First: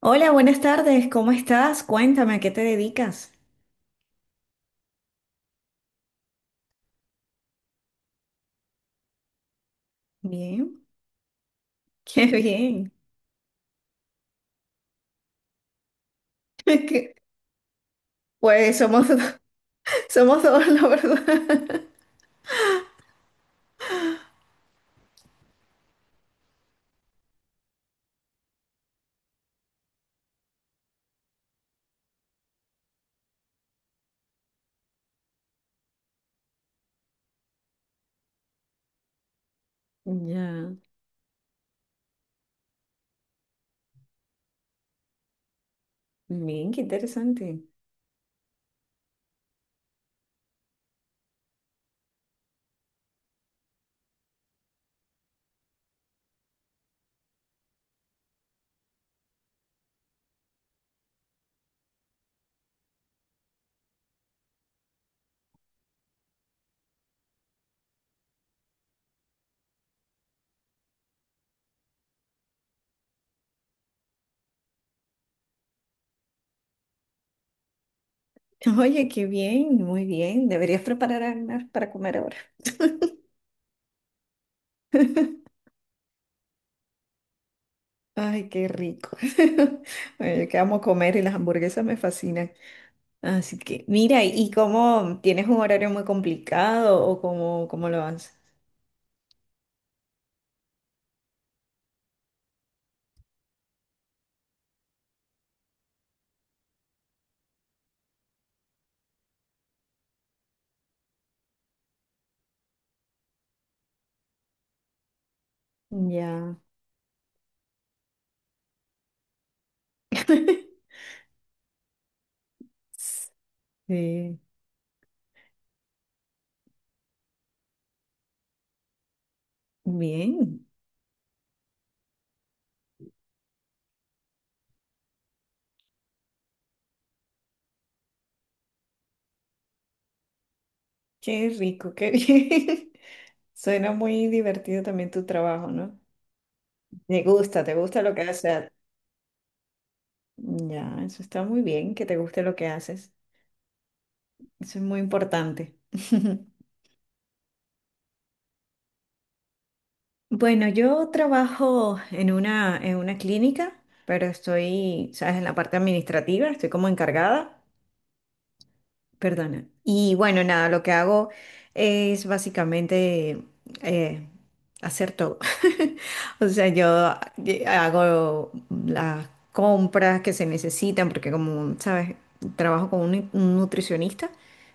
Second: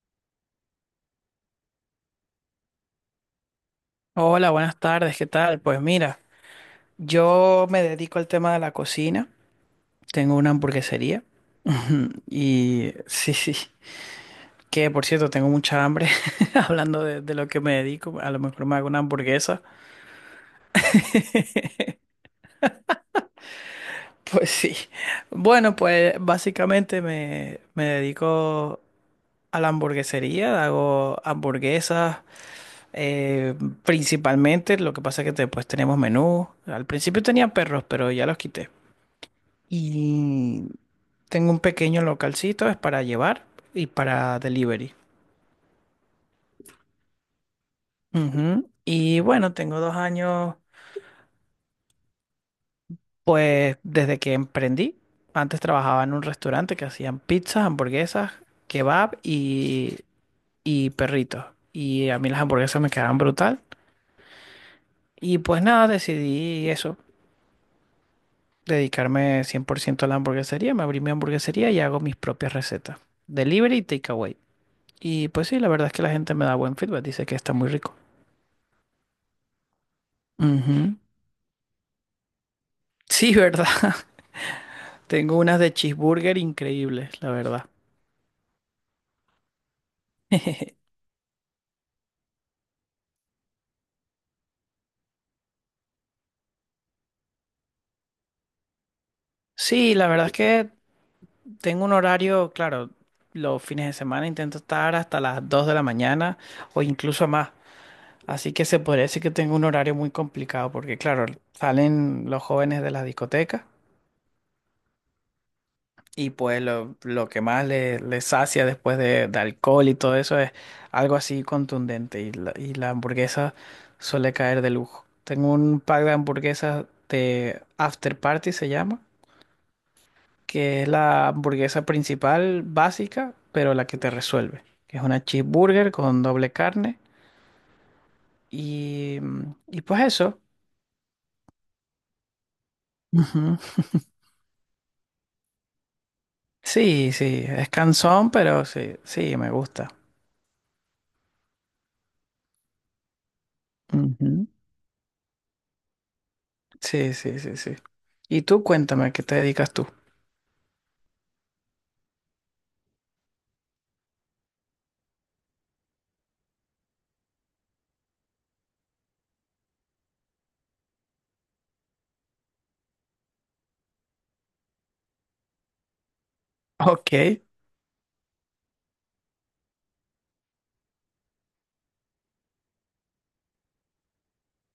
Hola, buenas tardes, ¿cómo estás? Cuéntame, ¿a qué te dedicas? Hola, buenas tardes, ¿qué tal? Pues mira, yo me dedico al tema de la cocina, tengo una Bien, hamburguesería qué bien. y sí, sí, que por cierto tengo mucha hambre. Hablando Qué- de lo que me dedico, a lo mejor me Pues hago una hamburguesa, somos dos, la verdad. pues sí. Bueno, pues básicamente me dedico a la hamburguesería, hago hamburguesas eh, principalmente. Lo que pasa es que después tenemos menú, al principio tenía perros, pero ya los quité. Y Ya, tengo un pequeño localcito, es para llevar y para delivery. bien, qué interesante. Ujú. Y bueno, tengo 2 años, pues desde que emprendí. Antes trabajaba en un restaurante que hacían pizzas, hamburguesas, kebab y perritos. Y a mí las hamburguesas me quedaban brutal. Y pues nada, decidí eso, dedicarme 100% a la hamburguesería. Me abrí mi hamburguesería y hago mis propias recetas. Delivery y takeaway. Y pues sí, la verdad es que la gente me da buen feedback, dice que está muy rico. Oye, qué bien, muy bien. Deberías Ujú. preparar algo para comer ahora. Sí, ¿verdad? Tengo unas de cheeseburger increíbles, la verdad. Ay, qué rico. Oye, que amo comer y las hamburguesas me fascinan. Así que, mira, ¿y cómo tienes un horario muy complicado o cómo lo haces? Sí, la verdad es que tengo un horario, claro, los fines de semana intento estar hasta las 2 de la mañana o incluso más. Así que se podría decir que tengo un horario muy complicado porque, claro, salen los jóvenes de las discotecas. Y Ya. pues lo que más le sacia después de alcohol y todo eso es algo así contundente. Y la hamburguesa suele Sí, caer de lujo. Tengo un pack de hamburguesas de After Party, se llama, bien. que es la hamburguesa principal básica, pero la que te resuelve. Que es una cheeseburger con doble carne. Y, y pues eso. Qué rico, qué bien. Ujú. Suena muy divertido también tu trabajo, ¿no? Sí, sí, es Te gusta lo que cansón, pero haces. sí, sí, me gusta. Ya, eso está muy bien, que te guste lo que haces. Ujú. Eso es muy importante. Sí, sí, sí, sí. Y tú cuéntame, ¿a qué te dedicas tú? Bueno, yo trabajo en una clínica, pero estoy, ¿sabes? En la parte administrativa, estoy como encargada. Perdona. Y bueno, nada, lo que hago es básicamente eh, hacer todo. O sea, Ok, yo hago las compras que se necesitan, porque como, sabes, trabajo con un nutricionista,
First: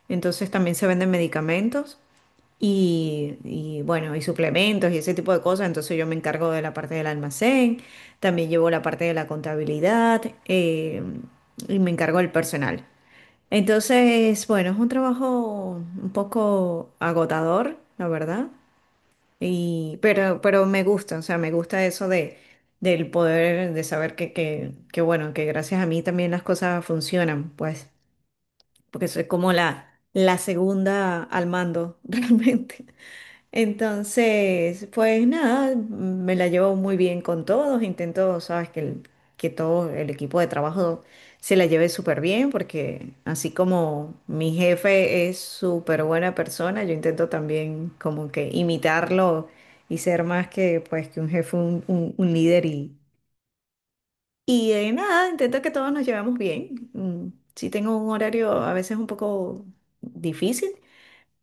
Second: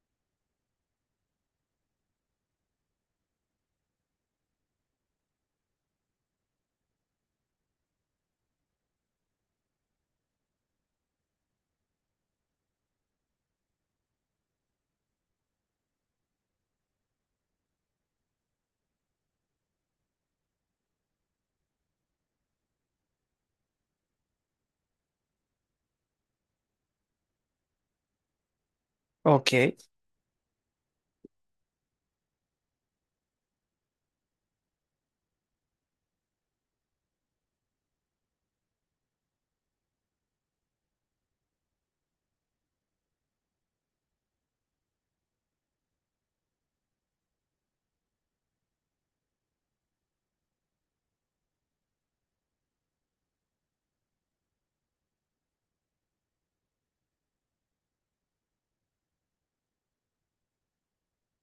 entonces también se venden medicamentos y bueno, y suplementos y ese tipo de cosas. Entonces yo me encargo de la parte del almacén, también llevo la parte de la contabilidad y me encargo del personal. Entonces, bueno, es un trabajo un poco agotador, la verdad, y, pero me gusta, o sea, me gusta eso de, del poder, de saber que, bueno, que gracias a mí también las cosas funcionan, pues, porque soy ok, como la segunda al mando, realmente. Entonces, pues nada, me la llevo muy bien con todos. Intento, sabes, que, que todo el equipo de trabajo se la lleve súper bien, porque así como mi jefe es súper buena persona, yo intento también como que imitarlo y ser más que, pues, que un jefe, un líder. Y nada, intento que todos nos llevemos bien. Sí tengo un horario a veces un poco difícil,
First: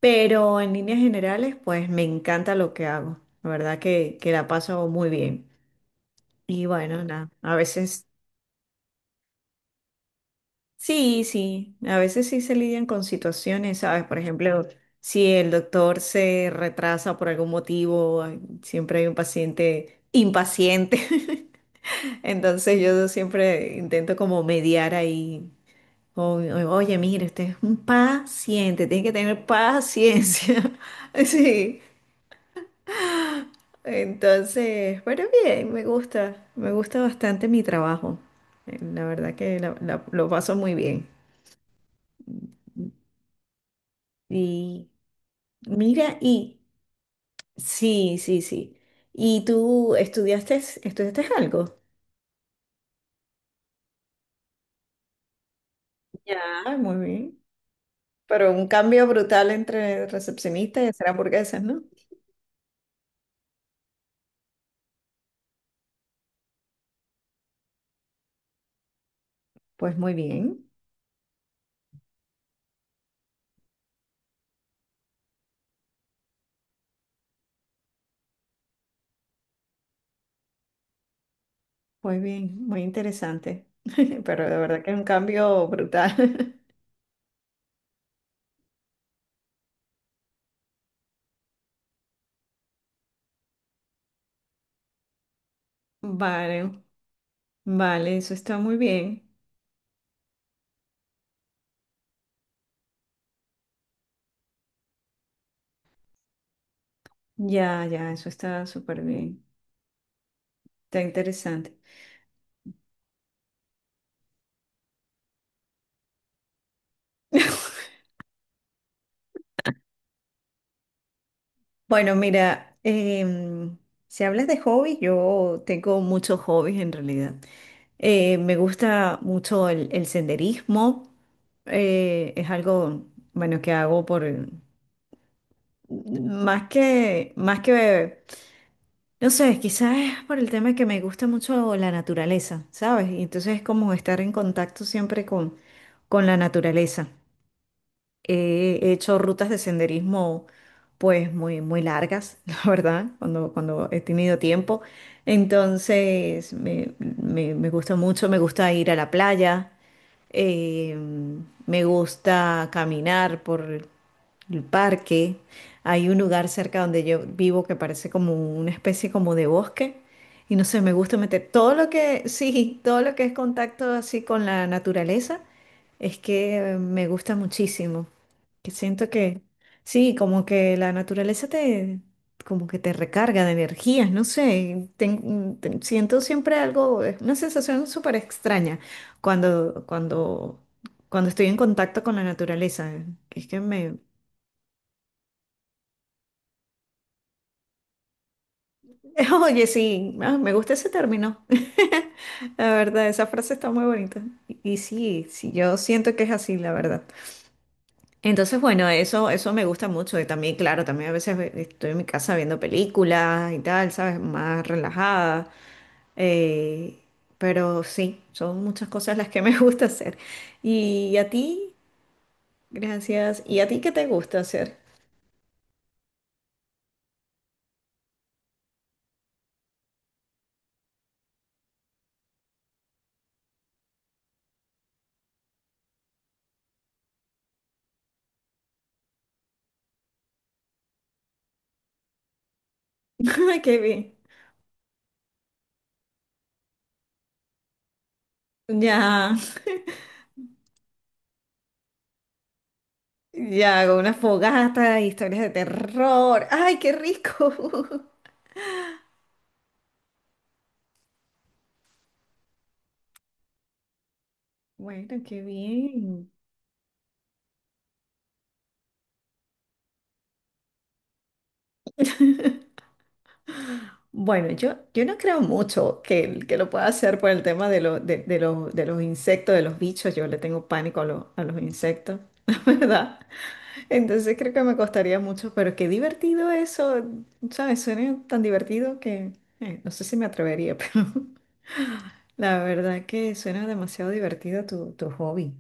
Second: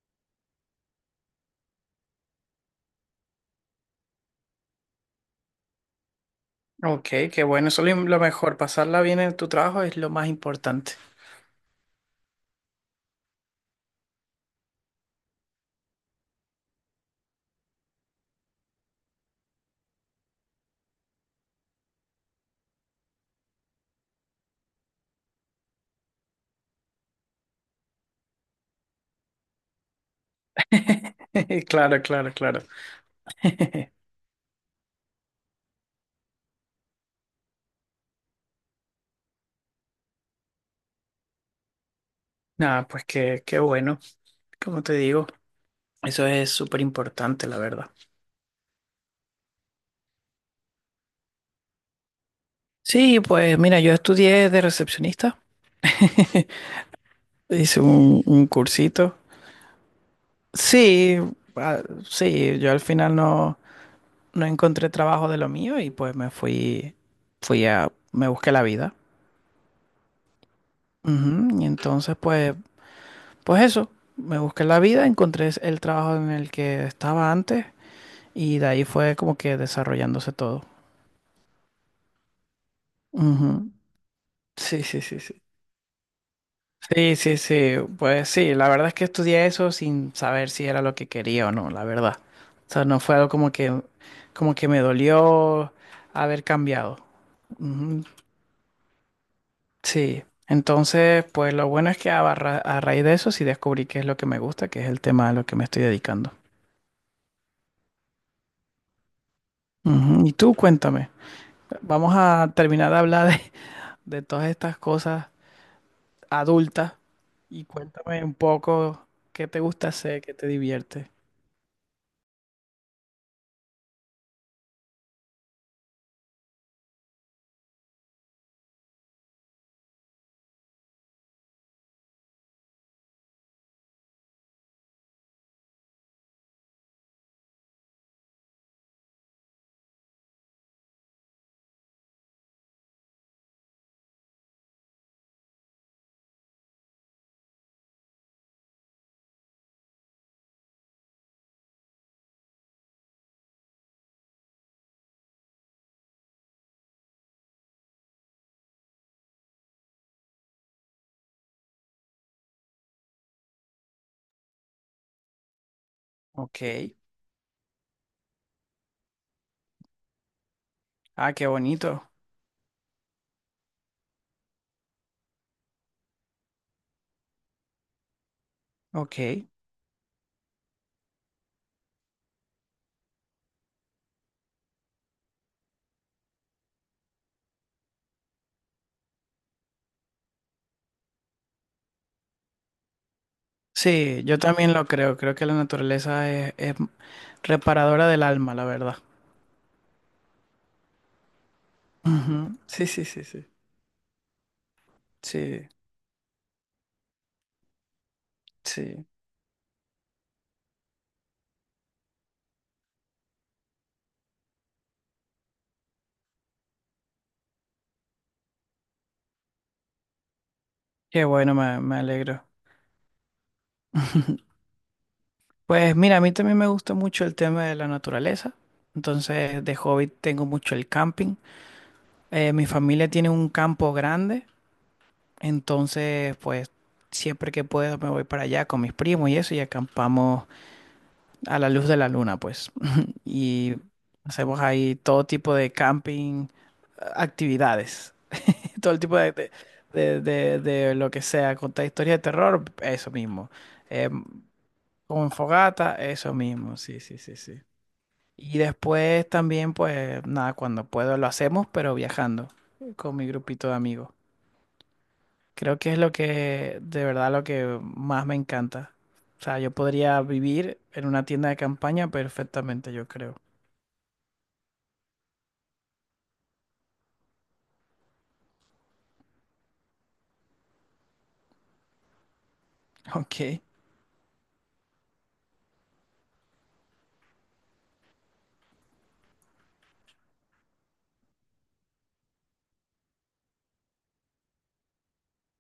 pero en líneas generales, pues me encanta lo que hago. La verdad que la paso muy bien. Y bueno, ok, nada, qué a bueno. Eso es veces lo mejor. Pasarla bien en tu trabajo es lo más importante. sí, sí, a veces sí se lidian con situaciones, ¿sabes? Por ejemplo, si el doctor se retrasa por algún motivo, hay- siempre hay un paciente impaciente. Entonces yo siempre intento como mediar ahí. Oye, mire, usted es un paciente, tiene que tener paciencia. Sí, Claro, claro, claro. entonces, bueno, bien, me gusta bastante mi trabajo. La verdad que lo paso muy bien. Nada, pues qué, qué bueno. Como Y te digo, mira, eso es y súper importante, la verdad. sí, sí, sí. ¿Y tú estudiaste algo? Sí, pues mira, yo estudié de recepcionista. Ya. Ah, muy bien. Hice un Pero un cambio cursito. brutal entre recepcionista y hacer Sí, hamburguesas, ¿no? ah, sí, yo al final no. No encontré trabajo de lo mío y pues me fui, me busqué la vida. Pues muy bien, Ujú. Y entonces pues, pues eso, me busqué la vida, encontré el trabajo en el que estaba antes y de ahí fue como que desarrollándose todo. muy bien, muy interesante. Ujú. Pero de verdad Sí, que es sí, un sí, sí. cambio brutal. Sí, sí, sí. Pues sí, la verdad es que estudié eso sin saber si era lo que quería o no, la verdad. O sea, no fue algo como que me dolió haber Vale, cambiado. Ujú. vale, eso está muy bien. Sí, entonces, pues lo bueno es que a raíz de eso sí descubrí qué es lo que me gusta, que es el tema a lo que me estoy dedicando. Ya, ya, eso está súper bien. Ujú. Y tú, Está cuéntame. interesante. Vamos a terminar de hablar de todas estas cosas adultas y cuéntame un poco qué te gusta hacer, qué te divierte. Bueno, mira, si hablas de hobbies, yo tengo muchos hobbies en realidad. Me gusta mucho el senderismo. Es algo, bueno, que hago por, más que, no sé, quizás es por el tema que me gusta mucho la naturaleza, ¿sabes? Y entonces es como estar en contacto siempre con la naturaleza. He hecho rutas de senderismo pues muy, muy largas, la verdad, cuando he tenido tiempo. Entonces me gusta mucho, me gusta ir a la playa, eh, me gusta caminar por, el parque. Hay un lugar Ok. cerca donde yo vivo que parece como una especie como de bosque. Y no sé, me gusta Ah, qué meter todo lo bonito. que, sí, todo lo que es contacto así con la naturaleza, es que me gusta muchísimo. Que siento que, Ok. sí, como que la naturaleza te, como que te recarga de energías, no sé. Siento siempre algo, es una sensación súper extraña cuando, cuando, cuando estoy en contacto con la naturaleza. Es que me, Sí, yo también lo creo. Creo que la naturaleza es reparadora del alma, la verdad. oye, sí, ah, me gusta ese término. Ujú. La Sí, sí, verdad, sí, esa sí. frase está muy bonita. Y sí, sí, Sí, yo siento que es así, la verdad. Entonces, bueno, sí. eso me gusta mucho. Y también, claro, también a veces estoy en mi casa viendo películas y tal, ¿sabes? Más relajada. Eh, pero sí, son muchas cosas las que me gusta hacer. Y Qué a bueno, ti, me alegro. gracias. ¿Y a ti qué te gusta hacer? Pues mira, a mí también me gusta mucho el tema de la naturaleza. Entonces, de hobby tengo mucho el camping. Mi familia tiene un campo grande, entonces, pues siempre que puedo me voy para allá con mis primos y eso y acampamos a la luz de la luna, pues. Ay, Y qué bien. hacemos ahí todo tipo de camping, actividades, todo el tipo Ya. De lo que sea, contar historias de terror, eso mismo. Ya, hago Eh, una fogata, con historias de fogata, eso terror. mismo, ¡Ay, qué sí, sí, sí, rico! sí. Y después también, pues nada, cuando puedo lo hacemos, pero viajando con mi grupito de amigos. Bueno, qué Creo que es lo bien. que, de verdad, lo que más me encanta. O sea, yo podría vivir en una tienda de campaña perfectamente, yo creo. Bueno, yo no creo mucho que lo pueda hacer por el tema de, de los insectos, de los bichos. Yo le tengo pánico a los insectos, la verdad. Ok. Entonces creo que me costaría mucho, pero qué divertido eso. ¿Sabes? Suena tan divertido que no sé si me atrevería, pero la verdad que suena demasiado divertido tu hobby.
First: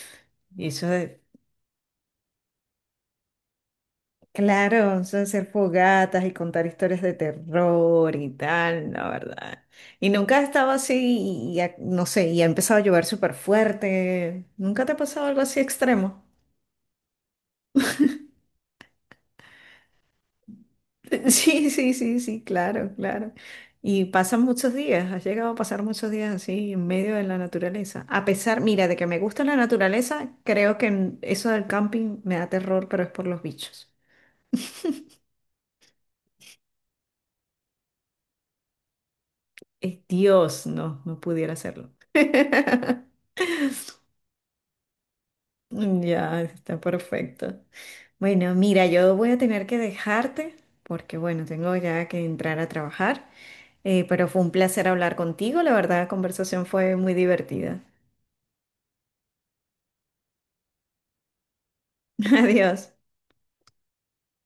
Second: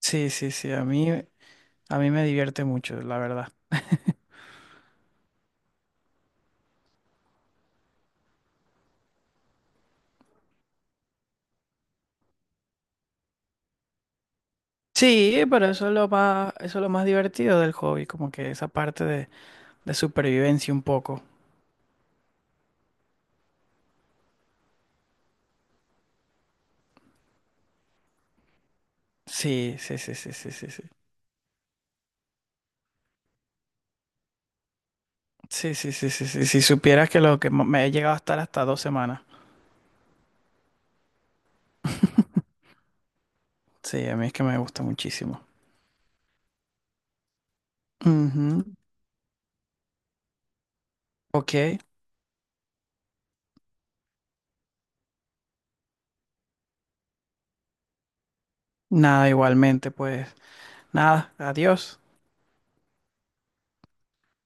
Sí, sí, Y sí, a eso mí, de a mí me divierte mucho, la verdad. claro, son hacer fogatas y contar historias de terror y tal, la verdad. Y nunca ha estado así, y ha- no sé, y ha empezado a llover súper fuerte. ¿Nunca te ha pasado algo Sí, así pero eso es lo extremo? más, eso es lo más divertido del hobby, como que esa parte de supervivencia un poco. Sí, sí, sí, sí, claro, claro. Y pasan muchos días, has llegado a pasar muchos días así en medio de la naturaleza. A pesar, mira, de que me gusta la Sí, sí, sí, naturaleza, sí, sí, sí, creo sí. que eso del camping me da terror, pero es por los bichos. Sí, sí, sí, sí, sí. Si supieras que lo que me he llegado a estar hasta 2 semanas. Es Dios, no, no pudiera hacerlo. Sí, a mí es que me gusta muchísimo. Mm, ya, está perfecto. Bueno, Ujú. mira, yo voy a tener que dejarte porque, bueno, Ok. tengo ya que entrar a trabajar. Pero fue un placer hablar contigo, la verdad, la conversación fue muy divertida. Nada, igualmente, pues. Nada, adiós. Adiós.